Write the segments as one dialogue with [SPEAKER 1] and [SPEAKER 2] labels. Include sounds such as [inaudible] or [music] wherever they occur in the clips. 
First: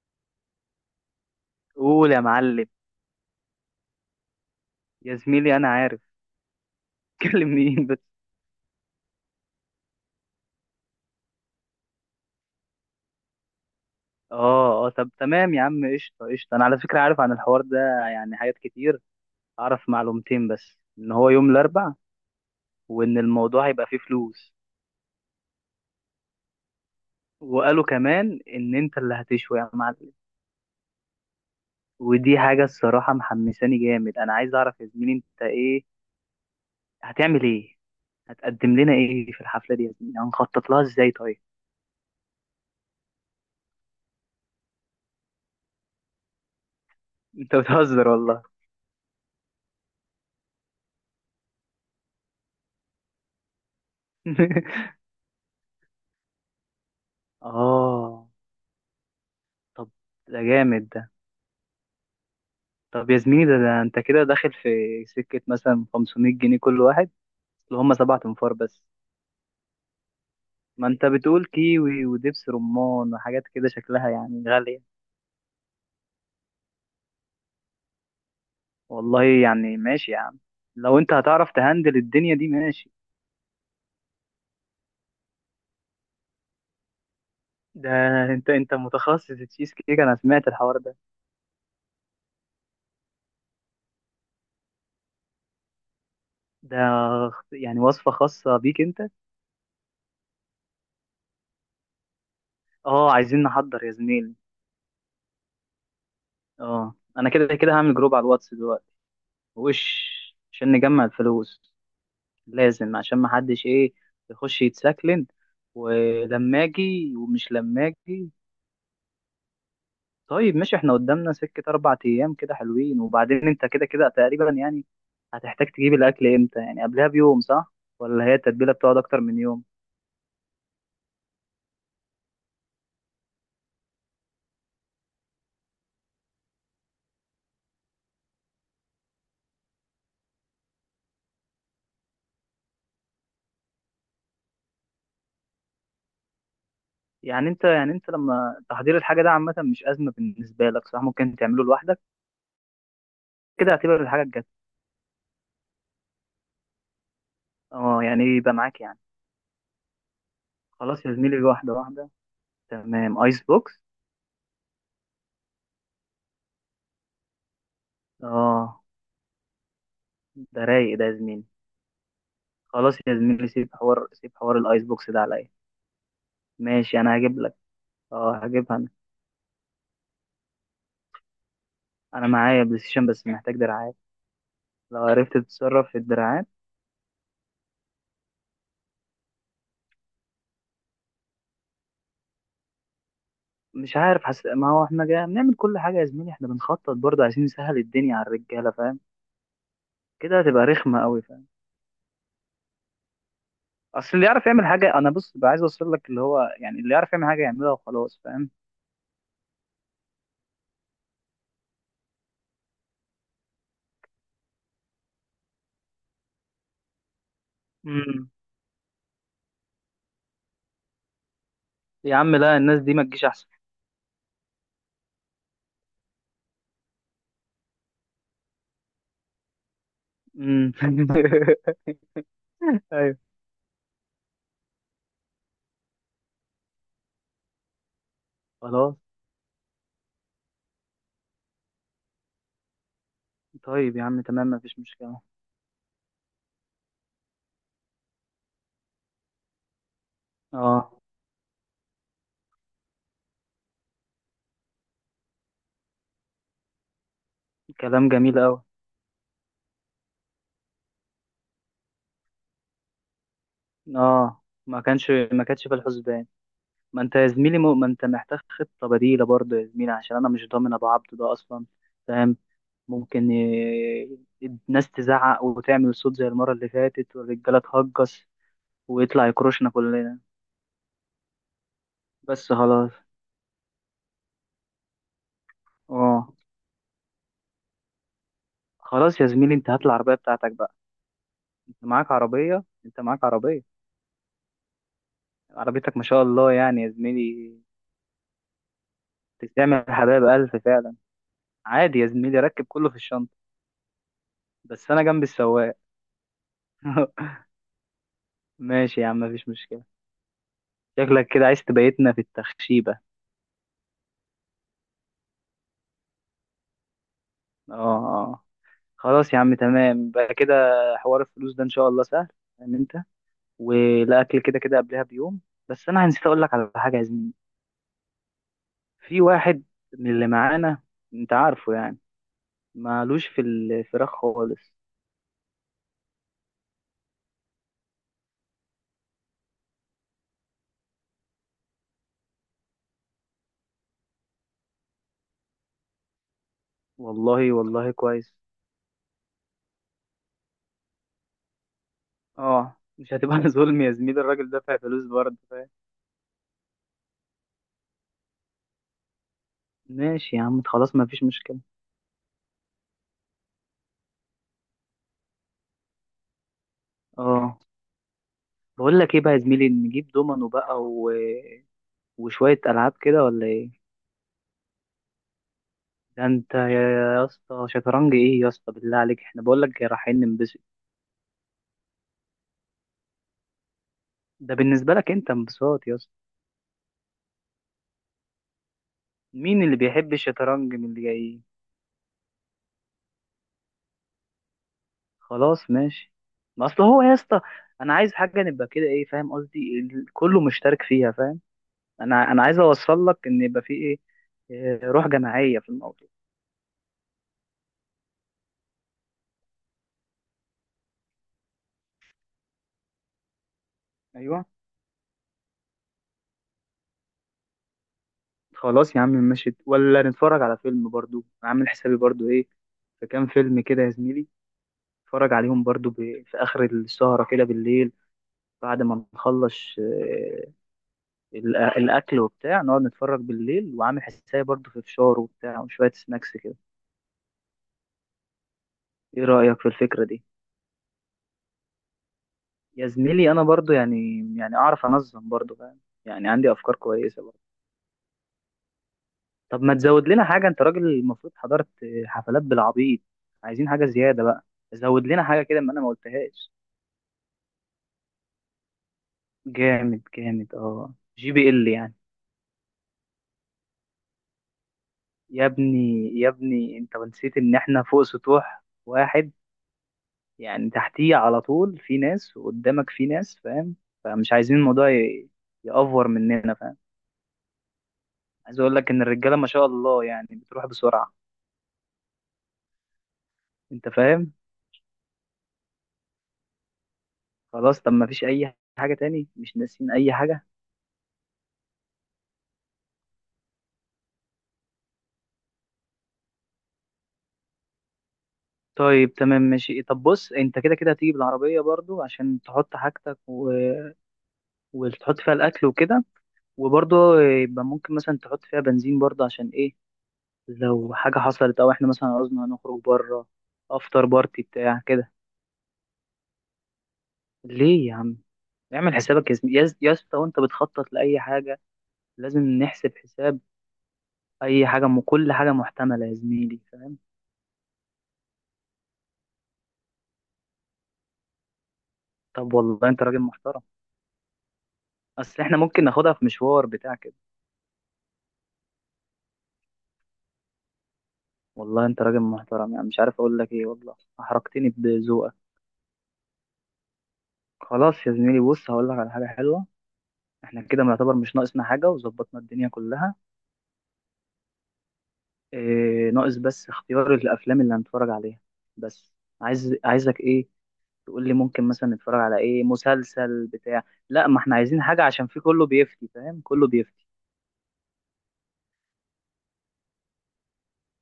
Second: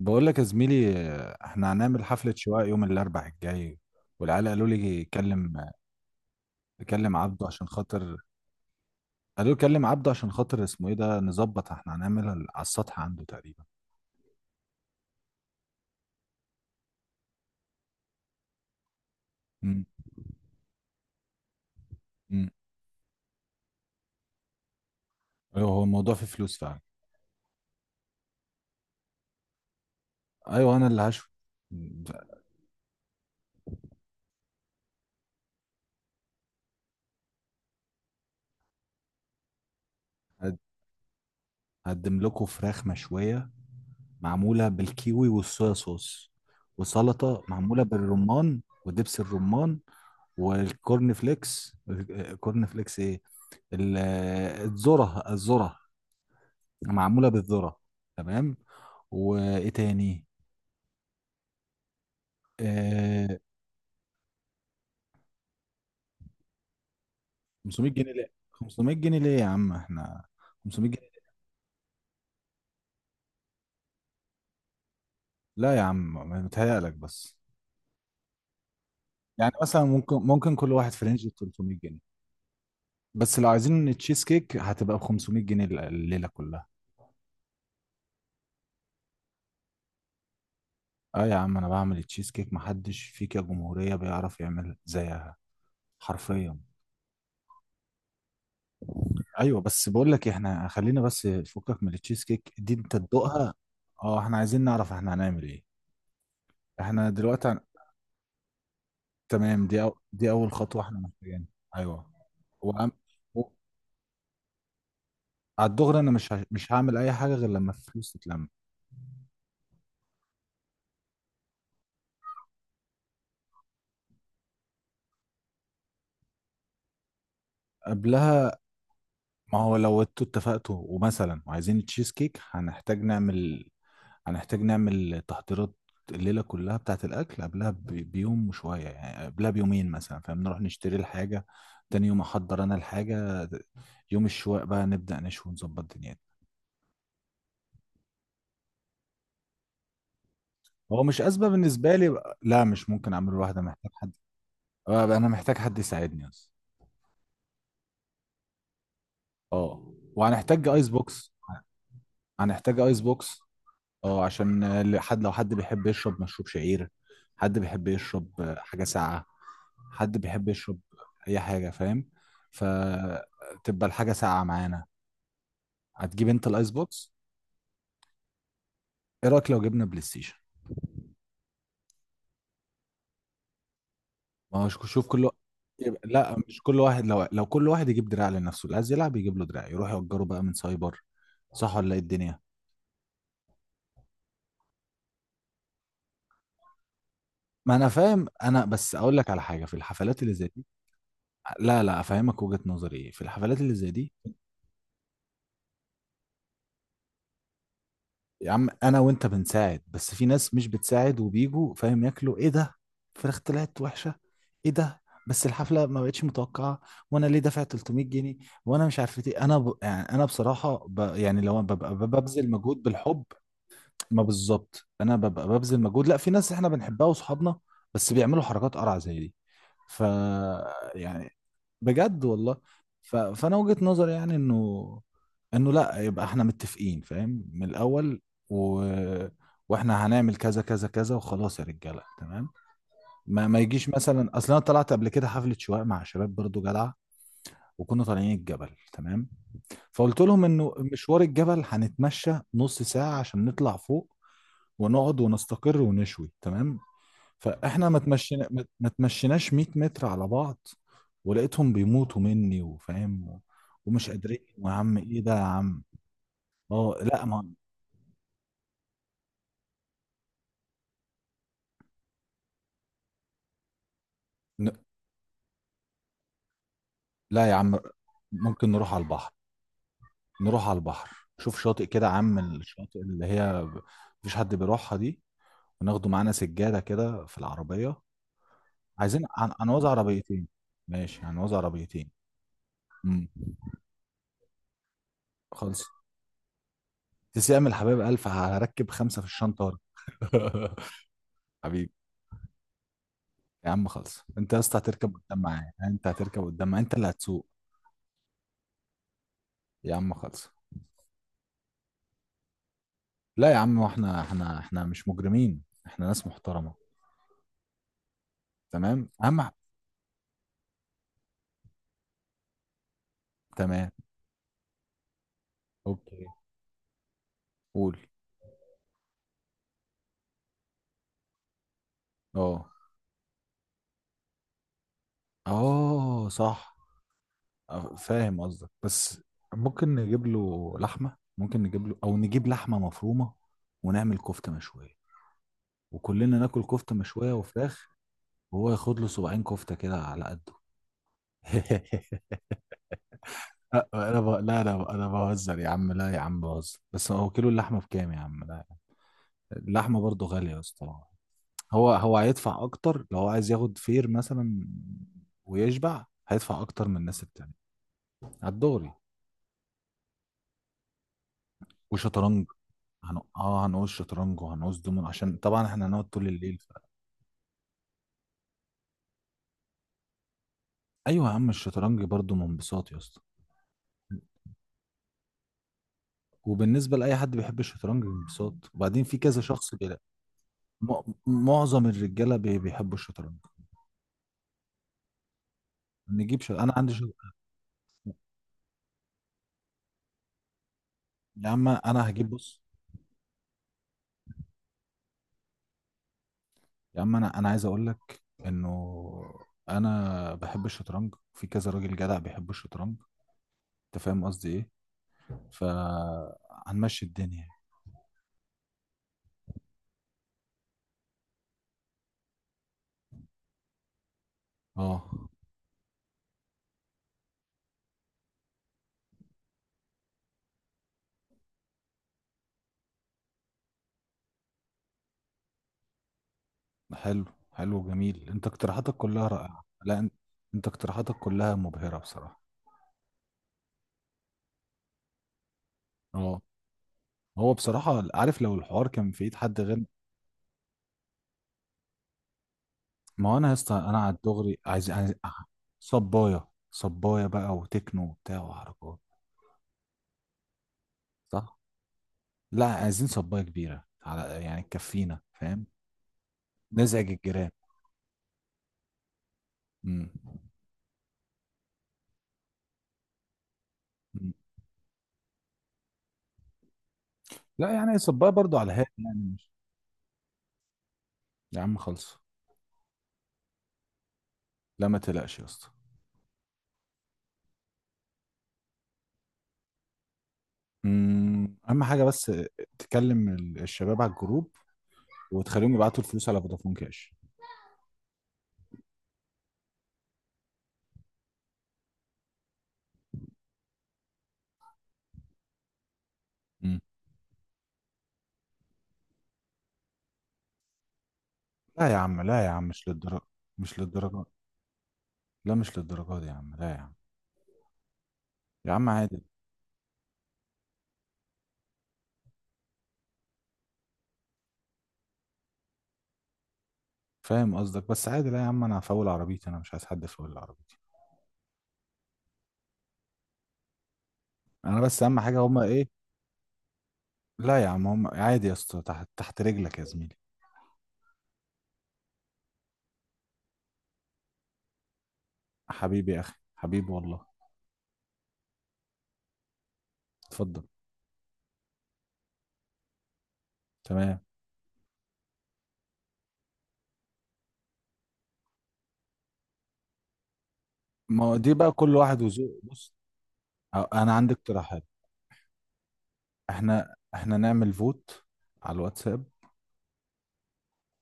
[SPEAKER 1] بقول لك يا زميلي، احنا هنعمل
[SPEAKER 2] قول يا
[SPEAKER 1] حفلة
[SPEAKER 2] معلم.
[SPEAKER 1] شواء يوم الأربع الجاي. والعيال قالوا لي
[SPEAKER 2] يا
[SPEAKER 1] كلم
[SPEAKER 2] زميلي انا عارف.
[SPEAKER 1] كلم
[SPEAKER 2] [laughs]
[SPEAKER 1] عبده
[SPEAKER 2] تكلم
[SPEAKER 1] عشان
[SPEAKER 2] مين بس؟
[SPEAKER 1] خاطر. قالوا لي كلم عبده عشان خاطر اسمه ايه ده نظبط. احنا هنعملها على السطح عنده تقريبا.
[SPEAKER 2] اه، طب تمام يا عم، قشطه قشطه، انا على فكره عارف عن الحوار ده، يعني حاجات كتير.
[SPEAKER 1] امم
[SPEAKER 2] اعرف معلومتين بس، ان هو يوم الاربع،
[SPEAKER 1] امم
[SPEAKER 2] وان الموضوع هيبقى فيه فلوس.
[SPEAKER 1] ايوه، هو الموضوع فيه فلوس فعلا.
[SPEAKER 2] وقالوا كمان ان انت اللي هتشوي يا معلم.
[SPEAKER 1] ايوه، انا اللي هشوي.
[SPEAKER 2] ودي حاجه الصراحه محمساني جامد. انا عايز اعرف يا زميلي انت ايه، هتعمل ايه؟ هتقدم لنا ايه في الحفله دي يا زميلي؟ هنخطط لها ازاي طيب؟
[SPEAKER 1] هقدم لكم فراخ مشوية، معمولة بالكيوي والصويا صوص،
[SPEAKER 2] [laughs]
[SPEAKER 1] وسلطة
[SPEAKER 2] انت
[SPEAKER 1] معمولة
[SPEAKER 2] بتهزر والله.
[SPEAKER 1] بالرمان ودبس الرمان، والكورن فليكس. كورن فليكس ايه؟ ال-
[SPEAKER 2] [laughs]
[SPEAKER 1] الذرة. معمولة بالذرة.
[SPEAKER 2] اه،
[SPEAKER 1] تمام. وايه
[SPEAKER 2] طب
[SPEAKER 1] تاني؟
[SPEAKER 2] ده جامد. طب يا
[SPEAKER 1] آه.
[SPEAKER 2] زميلي ده انت كده داخل في سكة مثلا 500 جنيه كل واحد، اللي
[SPEAKER 1] 500
[SPEAKER 2] هم
[SPEAKER 1] جنيه
[SPEAKER 2] سبعة
[SPEAKER 1] ليه؟
[SPEAKER 2] انفار بس.
[SPEAKER 1] 500 جنيه ليه يا عم؟ احنا
[SPEAKER 2] ما
[SPEAKER 1] 500
[SPEAKER 2] انت
[SPEAKER 1] جنيه
[SPEAKER 2] بتقول كيوي ودبس رمان وحاجات كده شكلها يعني غالية.
[SPEAKER 1] لا يا عم، متهيألك بس.
[SPEAKER 2] والله
[SPEAKER 1] يعني
[SPEAKER 2] يعني
[SPEAKER 1] مثلا
[SPEAKER 2] ماشي
[SPEAKER 1] ممكن
[SPEAKER 2] يا عم،
[SPEAKER 1] ممكن كل واحد
[SPEAKER 2] لو
[SPEAKER 1] في
[SPEAKER 2] انت
[SPEAKER 1] رينج
[SPEAKER 2] هتعرف
[SPEAKER 1] 300
[SPEAKER 2] تهندل
[SPEAKER 1] جنيه
[SPEAKER 2] الدنيا دي ماشي.
[SPEAKER 1] بس لو عايزين تشيز كيك هتبقى ب 500 جنيه الليلة كلها.
[SPEAKER 2] ده انت متخصص تشيز كيك، انا سمعت الحوار ده.
[SPEAKER 1] اه يا عم، انا بعمل التشيز كيك محدش فيك يا جمهورية بيعرف يعمل زيها. حرفيا.
[SPEAKER 2] ده يعني وصفة خاصة بيك انت؟
[SPEAKER 1] ايوه، بس بقول لك إيه، احنا خلينا بس، فكك من التشيز كيك دي انت
[SPEAKER 2] اه عايزين
[SPEAKER 1] تدوقها.
[SPEAKER 2] نحضر يا
[SPEAKER 1] اه،
[SPEAKER 2] زميلي.
[SPEAKER 1] احنا عايزين نعرف احنا هنعمل ايه.
[SPEAKER 2] اه
[SPEAKER 1] احنا
[SPEAKER 2] انا
[SPEAKER 1] دلوقتي
[SPEAKER 2] كده
[SPEAKER 1] عن...
[SPEAKER 2] كده هعمل جروب على الواتس دلوقتي.
[SPEAKER 1] تمام.
[SPEAKER 2] وش،
[SPEAKER 1] دي اول
[SPEAKER 2] عشان
[SPEAKER 1] خطوة احنا
[SPEAKER 2] نجمع
[SPEAKER 1] محتاجينها.
[SPEAKER 2] الفلوس.
[SPEAKER 1] ايوه. وأم...
[SPEAKER 2] لازم، عشان ما
[SPEAKER 1] و...
[SPEAKER 2] حدش ايه، يخش يتسكلن.
[SPEAKER 1] على الدغري، انا
[SPEAKER 2] ولما
[SPEAKER 1] مش هعمل اي
[SPEAKER 2] اجي
[SPEAKER 1] حاجة غير
[SPEAKER 2] ومش
[SPEAKER 1] لما
[SPEAKER 2] لما
[SPEAKER 1] الفلوس
[SPEAKER 2] اجي.
[SPEAKER 1] تتلم.
[SPEAKER 2] طيب ماشي، احنا قدامنا سكة 4 ايام كده حلوين، وبعدين انت كده كده تقريبا يعني هتحتاج تجيب الاكل امتى يعني؟ قبلها بيوم صح، ولا هي
[SPEAKER 1] قبلها.
[SPEAKER 2] التتبيلة بتقعد اكتر من
[SPEAKER 1] ما
[SPEAKER 2] يوم؟
[SPEAKER 1] هو لو انتوا اتفقتوا ومثلا وعايزين التشيز كيك، هنحتاج نعمل تحضيرات. الليلة كلها بتاعة الأكل بيوم وشوية، يعني قبلها بيومين مثلا، فاهم؟ نروح نشتري الحاجة، تاني يوم أحضر أنا الحاجة، يوم الشواء بقى نبدأ نشوي ونظبط دنيتنا.
[SPEAKER 2] يعني انت لما تحضير الحاجة ده عامة مش ازمة بالنسبة لك
[SPEAKER 1] هو
[SPEAKER 2] صح؟
[SPEAKER 1] مش
[SPEAKER 2] ممكن
[SPEAKER 1] أزمة
[SPEAKER 2] تعمله
[SPEAKER 1] بالنسبة
[SPEAKER 2] لوحدك.
[SPEAKER 1] لي بقى. لا، مش ممكن أعمل لوحدي،
[SPEAKER 2] كده
[SPEAKER 1] محتاج
[SPEAKER 2] اعتبر
[SPEAKER 1] حد.
[SPEAKER 2] الحاجة جت.
[SPEAKER 1] آه، أنا محتاج حد يساعدني أصلا.
[SPEAKER 2] اه يعني ايه، يبقى معاك يعني.
[SPEAKER 1] أه، وهنحتاج أيس
[SPEAKER 2] خلاص يا
[SPEAKER 1] بوكس.
[SPEAKER 2] زميلي، واحدة واحدة.
[SPEAKER 1] هنحتاج أيس
[SPEAKER 2] تمام
[SPEAKER 1] بوكس.
[SPEAKER 2] ايس بوكس.
[SPEAKER 1] اه، عشان حد، لو حد بيحب يشرب مشروب شعير، حد بيحب يشرب،
[SPEAKER 2] اه،
[SPEAKER 1] حاجة ساقعة، حد بيحب
[SPEAKER 2] ده
[SPEAKER 1] يشرب
[SPEAKER 2] رايق ده يا
[SPEAKER 1] أي
[SPEAKER 2] زميلي.
[SPEAKER 1] حاجة، فاهم؟
[SPEAKER 2] خلاص يا زميلي، سيب
[SPEAKER 1] فتبقى
[SPEAKER 2] حوار،
[SPEAKER 1] الحاجة
[SPEAKER 2] سيب
[SPEAKER 1] ساقعة
[SPEAKER 2] حوار الايس
[SPEAKER 1] معانا.
[SPEAKER 2] بوكس ده عليا.
[SPEAKER 1] هتجيب أنت الأيس
[SPEAKER 2] ماشي
[SPEAKER 1] بوكس؟
[SPEAKER 2] انا هجيب لك، اه هجيبها انا.
[SPEAKER 1] إيه رأيك لو جبنا بلاي ستيشن؟
[SPEAKER 2] انا معايا بلاي ستيشن بس محتاج دراعات.
[SPEAKER 1] ما هو شوف
[SPEAKER 2] لو
[SPEAKER 1] شوف
[SPEAKER 2] عرفت تتصرف في
[SPEAKER 1] يبقى لا،
[SPEAKER 2] الدراعات.
[SPEAKER 1] مش كل واحد. لو كل واحد يجيب دراع لنفسه، اللي عايز يلعب يجيب له دراع، يروح يأجره بقى من سايبر. صح ولا ايه الدنيا؟
[SPEAKER 2] مش عارف ما هو احنا جاي بنعمل كل حاجه يا زميلي، احنا بنخطط برضه عايزين
[SPEAKER 1] ما
[SPEAKER 2] نسهل
[SPEAKER 1] انا
[SPEAKER 2] الدنيا
[SPEAKER 1] فاهم،
[SPEAKER 2] على
[SPEAKER 1] انا
[SPEAKER 2] الرجاله
[SPEAKER 1] بس
[SPEAKER 2] فاهم؟
[SPEAKER 1] اقول لك على حاجه في الحفلات اللي
[SPEAKER 2] كده
[SPEAKER 1] زي دي.
[SPEAKER 2] هتبقى رخمه قوي فاهم.
[SPEAKER 1] لا لا، افهمك وجهه نظري ايه في الحفلات اللي زي
[SPEAKER 2] اصل
[SPEAKER 1] دي.
[SPEAKER 2] اللي يعرف يعمل حاجه، انا بص بقى، عايز اوصل لك اللي هو يعني اللي يعرف يعمل حاجه يعملها وخلاص فاهم.
[SPEAKER 1] يا عم، انا وانت بنساعد، بس في ناس مش بتساعد وبيجوا فاهم ياكلوا. ايه ده؟ فراخ طلعت وحشه. ايه ده؟ بس الحفله ما بقتش متوقعه. وانا ليه دافع 300
[SPEAKER 2] امم
[SPEAKER 1] جنيه وانا مش عارف ايه؟ يعني انا بصراحه، يعني لو ببقى
[SPEAKER 2] يا عم
[SPEAKER 1] ببذل
[SPEAKER 2] لا، الناس
[SPEAKER 1] مجهود
[SPEAKER 2] دي ما
[SPEAKER 1] بالحب،
[SPEAKER 2] تجيش احسن.
[SPEAKER 1] ما بالظبط، انا ببقى ببذل مجهود. لا، في ناس احنا بنحبها واصحابنا، بس بيعملوا حركات قرع زي دي. ف
[SPEAKER 2] امم
[SPEAKER 1] يعني، بجد والله.
[SPEAKER 2] [laughs] ايوه.
[SPEAKER 1] فانا وجهة نظري يعني انه لا، يبقى احنا متفقين فاهم من الاول. و...
[SPEAKER 2] خلاص.
[SPEAKER 1] واحنا هنعمل كذا كذا كذا وخلاص يا رجاله، تمام. ما يجيش.
[SPEAKER 2] طيب يا عم
[SPEAKER 1] مثلا
[SPEAKER 2] تمام،
[SPEAKER 1] اصل انا
[SPEAKER 2] مفيش
[SPEAKER 1] طلعت قبل
[SPEAKER 2] مشكله.
[SPEAKER 1] كده حفله شواء مع شباب برضو جدع، وكنا طالعين الجبل، تمام. فقلت لهم انه
[SPEAKER 2] اه
[SPEAKER 1] مشوار الجبل هنتمشى نص ساعه عشان نطلع فوق ونقعد ونستقر ونشوي، تمام. فاحنا ما
[SPEAKER 2] كلام جميل
[SPEAKER 1] تمشينا
[SPEAKER 2] قوي.
[SPEAKER 1] ما ما تمشيناش 100 متر على بعض، ولقيتهم بيموتوا مني وفاهم و- ومش قادرين.
[SPEAKER 2] اه
[SPEAKER 1] يا
[SPEAKER 2] ما
[SPEAKER 1] عم
[SPEAKER 2] كانش،
[SPEAKER 1] ايه ده يا
[SPEAKER 2] ما كانتش في
[SPEAKER 1] عم؟
[SPEAKER 2] الحسبان.
[SPEAKER 1] اه
[SPEAKER 2] ما انت
[SPEAKER 1] لا
[SPEAKER 2] يا
[SPEAKER 1] ما
[SPEAKER 2] زميلي م... ما انت محتاج خطة بديلة برضه يا زميلي، عشان انا مش ضامن ابو عبده ده اصلا فاهم. ممكن ي...
[SPEAKER 1] ن-
[SPEAKER 2] الناس تزعق وتعمل صوت زي المرة اللي فاتت،
[SPEAKER 1] لا يا
[SPEAKER 2] والرجالة
[SPEAKER 1] عم،
[SPEAKER 2] تهجص،
[SPEAKER 1] ممكن نروح على
[SPEAKER 2] ويطلع
[SPEAKER 1] البحر.
[SPEAKER 2] يكروشنا كلنا.
[SPEAKER 1] نروح على البحر، شوف شاطئ كده يا عم،
[SPEAKER 2] بس خلاص.
[SPEAKER 1] الشاطئ مفيش حد بيروحها دي، وناخده
[SPEAKER 2] اه
[SPEAKER 1] معانا سجادة كده في العربية.
[SPEAKER 2] خلاص
[SPEAKER 1] عايزين
[SPEAKER 2] يا زميلي، انت هات
[SPEAKER 1] هنوزع
[SPEAKER 2] العربية
[SPEAKER 1] عربيتين.
[SPEAKER 2] بتاعتك بقى.
[SPEAKER 1] ماشي، هنوزع
[SPEAKER 2] انت
[SPEAKER 1] عربيتين.
[SPEAKER 2] معاك عربية انت معاك
[SPEAKER 1] امم
[SPEAKER 2] عربية
[SPEAKER 1] خلص.
[SPEAKER 2] عربيتك ما شاء الله يعني يا زميلي،
[SPEAKER 1] تسلم الحبايب ألف، هركب خمسة في الشنطة ورا.
[SPEAKER 2] تستعمل حبايب ألف
[SPEAKER 1] [laughs]
[SPEAKER 2] فعلا.
[SPEAKER 1] حبيبي.
[SPEAKER 2] عادي يا زميلي، ركب كله في الشنطة.
[SPEAKER 1] يا عم خلص، انت يا اسطى
[SPEAKER 2] بس انا
[SPEAKER 1] هتركب
[SPEAKER 2] جنب
[SPEAKER 1] قدام معايا،
[SPEAKER 2] السواق.
[SPEAKER 1] انت هتركب قدام معايا، انت اللي
[SPEAKER 2] [laughs]
[SPEAKER 1] هتسوق.
[SPEAKER 2] ماشي يا عم، مفيش مشكلة.
[SPEAKER 1] يا عم خلص.
[SPEAKER 2] شكلك كده عايز تبيتنا في التخشيبة.
[SPEAKER 1] لا يا عم، احنا مش مجرمين، احنا ناس محترمة.
[SPEAKER 2] اه.
[SPEAKER 1] تمام
[SPEAKER 2] خلاص يا
[SPEAKER 1] اهم ح-
[SPEAKER 2] عم تمام بقى كده. حوار الفلوس ده ان شاء الله سهل، ان انت.
[SPEAKER 1] تمام.
[SPEAKER 2] والاكل كده كده قبلها بيوم. بس انا نسيت
[SPEAKER 1] اوكي.
[SPEAKER 2] اقول لك على حاجة يا زميلي.
[SPEAKER 1] قول.
[SPEAKER 2] في واحد من اللي معانا، انت عارفه يعني،
[SPEAKER 1] اه.
[SPEAKER 2] مالوش في الفراخ خالص.
[SPEAKER 1] اه صح. اه، فاهم قصدك، بس ممكن نجيب له لحمة، ممكن نجيب له او نجيب لحمة مفرومة ونعمل كفتة مشوية، وكلنا ناكل كفتة مشوية
[SPEAKER 2] والله
[SPEAKER 1] وفراخ،
[SPEAKER 2] والله كويس.
[SPEAKER 1] وهو ياخد له صباعين كفتة كده على قده. [laughs]
[SPEAKER 2] اه، مش هتبقى [laughs] ظلم يا زميلي، الراجل
[SPEAKER 1] لا
[SPEAKER 2] دافع
[SPEAKER 1] لا،
[SPEAKER 2] فلوس
[SPEAKER 1] انا
[SPEAKER 2] برضه
[SPEAKER 1] بهزر يا
[SPEAKER 2] فاهم.
[SPEAKER 1] عم، لا يا عم بهزر. بس هو كيلو اللحمه بكام يا عم؟ لا، اللحمه برضو
[SPEAKER 2] ماشي يا
[SPEAKER 1] غاليه يا
[SPEAKER 2] عم، خلاص
[SPEAKER 1] اسطى.
[SPEAKER 2] مفيش مشكلة.
[SPEAKER 1] هو هيدفع اكتر لو هو عايز ياخد فير مثلا ويشبع، هيدفع اكتر من الناس التانية.
[SPEAKER 2] اه
[SPEAKER 1] على الدوري.
[SPEAKER 2] بقول لك ايه بقى يا زميلي، نجيب دومينو بقى
[SPEAKER 1] وشطرنج.
[SPEAKER 2] وشوية ألعاب
[SPEAKER 1] هن...
[SPEAKER 2] كده ولا
[SPEAKER 1] اه
[SPEAKER 2] إيه؟
[SPEAKER 1] هنقول شطرنج وهنقول دومين، عشان طبعا احنا هنقعد
[SPEAKER 2] ده
[SPEAKER 1] طول
[SPEAKER 2] أنت
[SPEAKER 1] الليل.
[SPEAKER 2] يا اسطى، شطرنج إيه يا اسطى بالله عليك، إحنا بقولك رايحين ننبسط.
[SPEAKER 1] ايوه يا عم، الشطرنج برضو من انبساط يا اسطى.
[SPEAKER 2] ده بالنسبة لك أنت انبساط يا اسطى.
[SPEAKER 1] وبالنسبه لاي حد بيحب الشطرنج انبساط، وبعدين في كذا
[SPEAKER 2] مين
[SPEAKER 1] شخص
[SPEAKER 2] اللي
[SPEAKER 1] بيلاقي.
[SPEAKER 2] بيحب الشطرنج من
[SPEAKER 1] م...
[SPEAKER 2] اللي جايين؟
[SPEAKER 1] معظم الرجاله بيحبوا الشطرنج.
[SPEAKER 2] خلاص ماشي. ما
[SPEAKER 1] انا
[SPEAKER 2] أصل
[SPEAKER 1] عندي
[SPEAKER 2] هو يا اسطى، أنا عايز حاجة نبقى كده إيه، فاهم قصدي، كله مشترك فيها فاهم.
[SPEAKER 1] يا عم انا هجيب،
[SPEAKER 2] أنا عايز
[SPEAKER 1] بص
[SPEAKER 2] أوصل لك إن يبقى في إيه إيه، روح جماعية في الموضوع.
[SPEAKER 1] يا عم، انا عايز اقول لك انه انا بحب الشطرنج، في كذا راجل جدع بيحب الشطرنج. انت فاهم
[SPEAKER 2] أيوه.
[SPEAKER 1] قصدي ايه؟ فهنمشي الدنيا.
[SPEAKER 2] خلاص يا عم ماشي، ولا نتفرج على فيلم برضو عامل حسابي برضو إيه؟ في كام فيلم كده يا زميلي
[SPEAKER 1] اه.
[SPEAKER 2] اتفرج عليهم برضو في اخر السهره كده بالليل، بعد ما نخلص الاكل وبتاع، نقعد نتفرج بالليل، وعامل حسابي برضو في فشار وبتاع وشويه سناكس كده.
[SPEAKER 1] حلو. حلو جميل، انت اقتراحاتك
[SPEAKER 2] ايه
[SPEAKER 1] كلها
[SPEAKER 2] رايك
[SPEAKER 1] رائعة.
[SPEAKER 2] في
[SPEAKER 1] لا
[SPEAKER 2] الفكره
[SPEAKER 1] انت،
[SPEAKER 2] دي؟
[SPEAKER 1] انت اقتراحاتك كلها مبهرة بصراحة.
[SPEAKER 2] يا زميلي انا برضو يعني، يعني اعرف انظم برضو فاهم، يعني
[SPEAKER 1] اه.
[SPEAKER 2] عندي افكار كويسه برضو.
[SPEAKER 1] هو بصراحة، عارف لو الحوار كان في ايد حد
[SPEAKER 2] طب ما
[SPEAKER 1] غير.
[SPEAKER 2] تزود لنا حاجه، انت راجل المفروض حضرت حفلات بالعبيط.
[SPEAKER 1] ما هو انا يا
[SPEAKER 2] عايزين
[SPEAKER 1] اسطى،
[SPEAKER 2] حاجه
[SPEAKER 1] انا على
[SPEAKER 2] زياده بقى،
[SPEAKER 1] الدغري عايز
[SPEAKER 2] زود
[SPEAKER 1] عايز
[SPEAKER 2] لنا حاجه كده ما انا ما
[SPEAKER 1] صباية
[SPEAKER 2] قلتهاش.
[SPEAKER 1] صباية بقى، وتكنو وبتاع وحركات.
[SPEAKER 2] جامد اه، جي بي
[SPEAKER 1] صح.
[SPEAKER 2] ال يعني.
[SPEAKER 1] لا، عايزين صباية كبيرة على يعني تكفينا،
[SPEAKER 2] يا
[SPEAKER 1] فاهم؟
[SPEAKER 2] ابني يا ابني انت
[SPEAKER 1] نزعج
[SPEAKER 2] نسيت
[SPEAKER 1] الجيران.
[SPEAKER 2] ان احنا فوق سطوح واحد،
[SPEAKER 1] مم.
[SPEAKER 2] يعني تحتيه على طول في ناس، وقدامك في ناس فاهم.
[SPEAKER 1] مم.
[SPEAKER 2] فمش عايزين الموضوع يأفور مننا فاهم.
[SPEAKER 1] لا، يعني صباية برضو
[SPEAKER 2] عايز
[SPEAKER 1] على
[SPEAKER 2] اقول
[SPEAKER 1] هادي،
[SPEAKER 2] لك ان
[SPEAKER 1] يعني
[SPEAKER 2] الرجاله ما
[SPEAKER 1] مش.
[SPEAKER 2] شاء الله يعني بتروح بسرعه،
[SPEAKER 1] يا عم خلص.
[SPEAKER 2] انت فاهم.
[SPEAKER 1] لا ما تقلقش يا اسطى.
[SPEAKER 2] خلاص، طب ما فيش اي حاجه تاني مش ناسين اي حاجه؟
[SPEAKER 1] مم. اهم حاجة بس، تكلم الشباب على الجروب وتخليهم يبعتوا الفلوس على فودافون كاش.
[SPEAKER 2] طيب تمام ماشي، طب بص انت كده كده هتيجي بالعربيه برضو عشان تحط حاجتك وتحط فيها الاكل وكده،
[SPEAKER 1] مم.
[SPEAKER 2] وبرضو يبقى ممكن مثلا تحط فيها بنزين برضو، عشان ايه، لو حاجة حصلت أو
[SPEAKER 1] لا
[SPEAKER 2] إحنا
[SPEAKER 1] يا
[SPEAKER 2] مثلا
[SPEAKER 1] عم، لا
[SPEAKER 2] عاوزنا
[SPEAKER 1] يا عم،
[SPEAKER 2] نخرج
[SPEAKER 1] مش للدرجة.
[SPEAKER 2] بره،
[SPEAKER 1] مش
[SPEAKER 2] أفطر
[SPEAKER 1] للدرجة.
[SPEAKER 2] بارتي بتاع كده.
[SPEAKER 1] لا، مش للدرجة دي يا عم، لا يا عم.
[SPEAKER 2] ليه يا عم؟
[SPEAKER 1] يا عم
[SPEAKER 2] اعمل
[SPEAKER 1] عادي.
[SPEAKER 2] حسابك يا زمي- يا يا اسطى وأنت بتخطط لأي حاجة لازم نحسب حساب أي حاجة كل حاجة محتملة يا زميلي فاهم؟
[SPEAKER 1] فاهم قصدك، بس عادي، لا يا عم، انا هفول عربيتي، انا مش عايز حد يفول عربيتي.
[SPEAKER 2] طب والله أنت راجل محترم،
[SPEAKER 1] انا بس اهم حاجة
[SPEAKER 2] أصل إحنا
[SPEAKER 1] هما
[SPEAKER 2] ممكن
[SPEAKER 1] ايه.
[SPEAKER 2] ناخدها في مشوار بتاع كده.
[SPEAKER 1] لا يا عم، هم عادي يا اسطى، تحت تحت رجلك يا زميلي.
[SPEAKER 2] والله أنت راجل محترم، يعني مش عارف أقول لك إيه، والله أحرجتني بذوقك.
[SPEAKER 1] حبيبي يا اخي، حبيبي والله.
[SPEAKER 2] خلاص يا زميلي، بص هقول لك على حاجة حلوة.
[SPEAKER 1] اتفضل.
[SPEAKER 2] إحنا كده يعتبر مش ناقصنا حاجة وظبطنا الدنيا كلها.
[SPEAKER 1] تمام.
[SPEAKER 2] إيه ناقص بس اختيار الافلام اللي هنتفرج عليها بس. عايزك ايه،
[SPEAKER 1] ما
[SPEAKER 2] تقول لي
[SPEAKER 1] هو دي
[SPEAKER 2] ممكن
[SPEAKER 1] بقى
[SPEAKER 2] مثلا
[SPEAKER 1] كل
[SPEAKER 2] نتفرج
[SPEAKER 1] واحد
[SPEAKER 2] على
[SPEAKER 1] وذوقه.
[SPEAKER 2] ايه،
[SPEAKER 1] بص،
[SPEAKER 2] مسلسل بتاع.
[SPEAKER 1] أه، انا
[SPEAKER 2] لا
[SPEAKER 1] عندي
[SPEAKER 2] ما احنا عايزين
[SPEAKER 1] اقتراحات.
[SPEAKER 2] حاجه، عشان في كله بيفتي فاهم، كله
[SPEAKER 1] احنا
[SPEAKER 2] بيفتي.
[SPEAKER 1] احنا نعمل فوت على الواتساب.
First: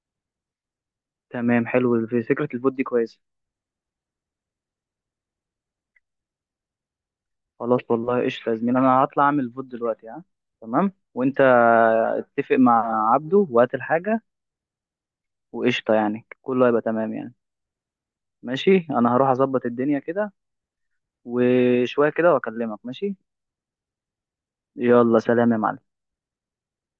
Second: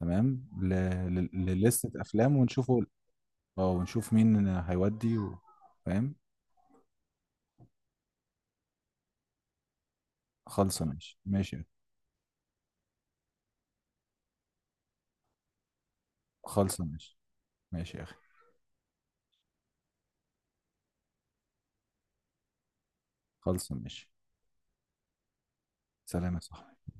[SPEAKER 1] تمام ل...
[SPEAKER 2] تمام
[SPEAKER 1] للستة
[SPEAKER 2] حلو، في
[SPEAKER 1] افلام
[SPEAKER 2] فكره الفوت دي
[SPEAKER 1] ونشوفه.
[SPEAKER 2] كويسه.
[SPEAKER 1] اه، ونشوف مين هيودي فاهم.
[SPEAKER 2] خلاص والله قشطه يا زميلي، انا هطلع اعمل فوت دلوقتي ها.
[SPEAKER 1] خالصه،
[SPEAKER 2] تمام،
[SPEAKER 1] ماشي
[SPEAKER 2] وانت
[SPEAKER 1] ماشي.
[SPEAKER 2] اتفق مع عبده وهات الحاجه، وقشطه يعني كله هيبقى
[SPEAKER 1] خالصه
[SPEAKER 2] تمام
[SPEAKER 1] ماشي.
[SPEAKER 2] يعني.
[SPEAKER 1] ماشي يا اخي.
[SPEAKER 2] ماشي، انا هروح اظبط الدنيا كده، وشويه كده واكلمك ماشي.
[SPEAKER 1] خالصه ماشي.
[SPEAKER 2] يلا سلام يا معلم.
[SPEAKER 1] سلام يا صاحبي.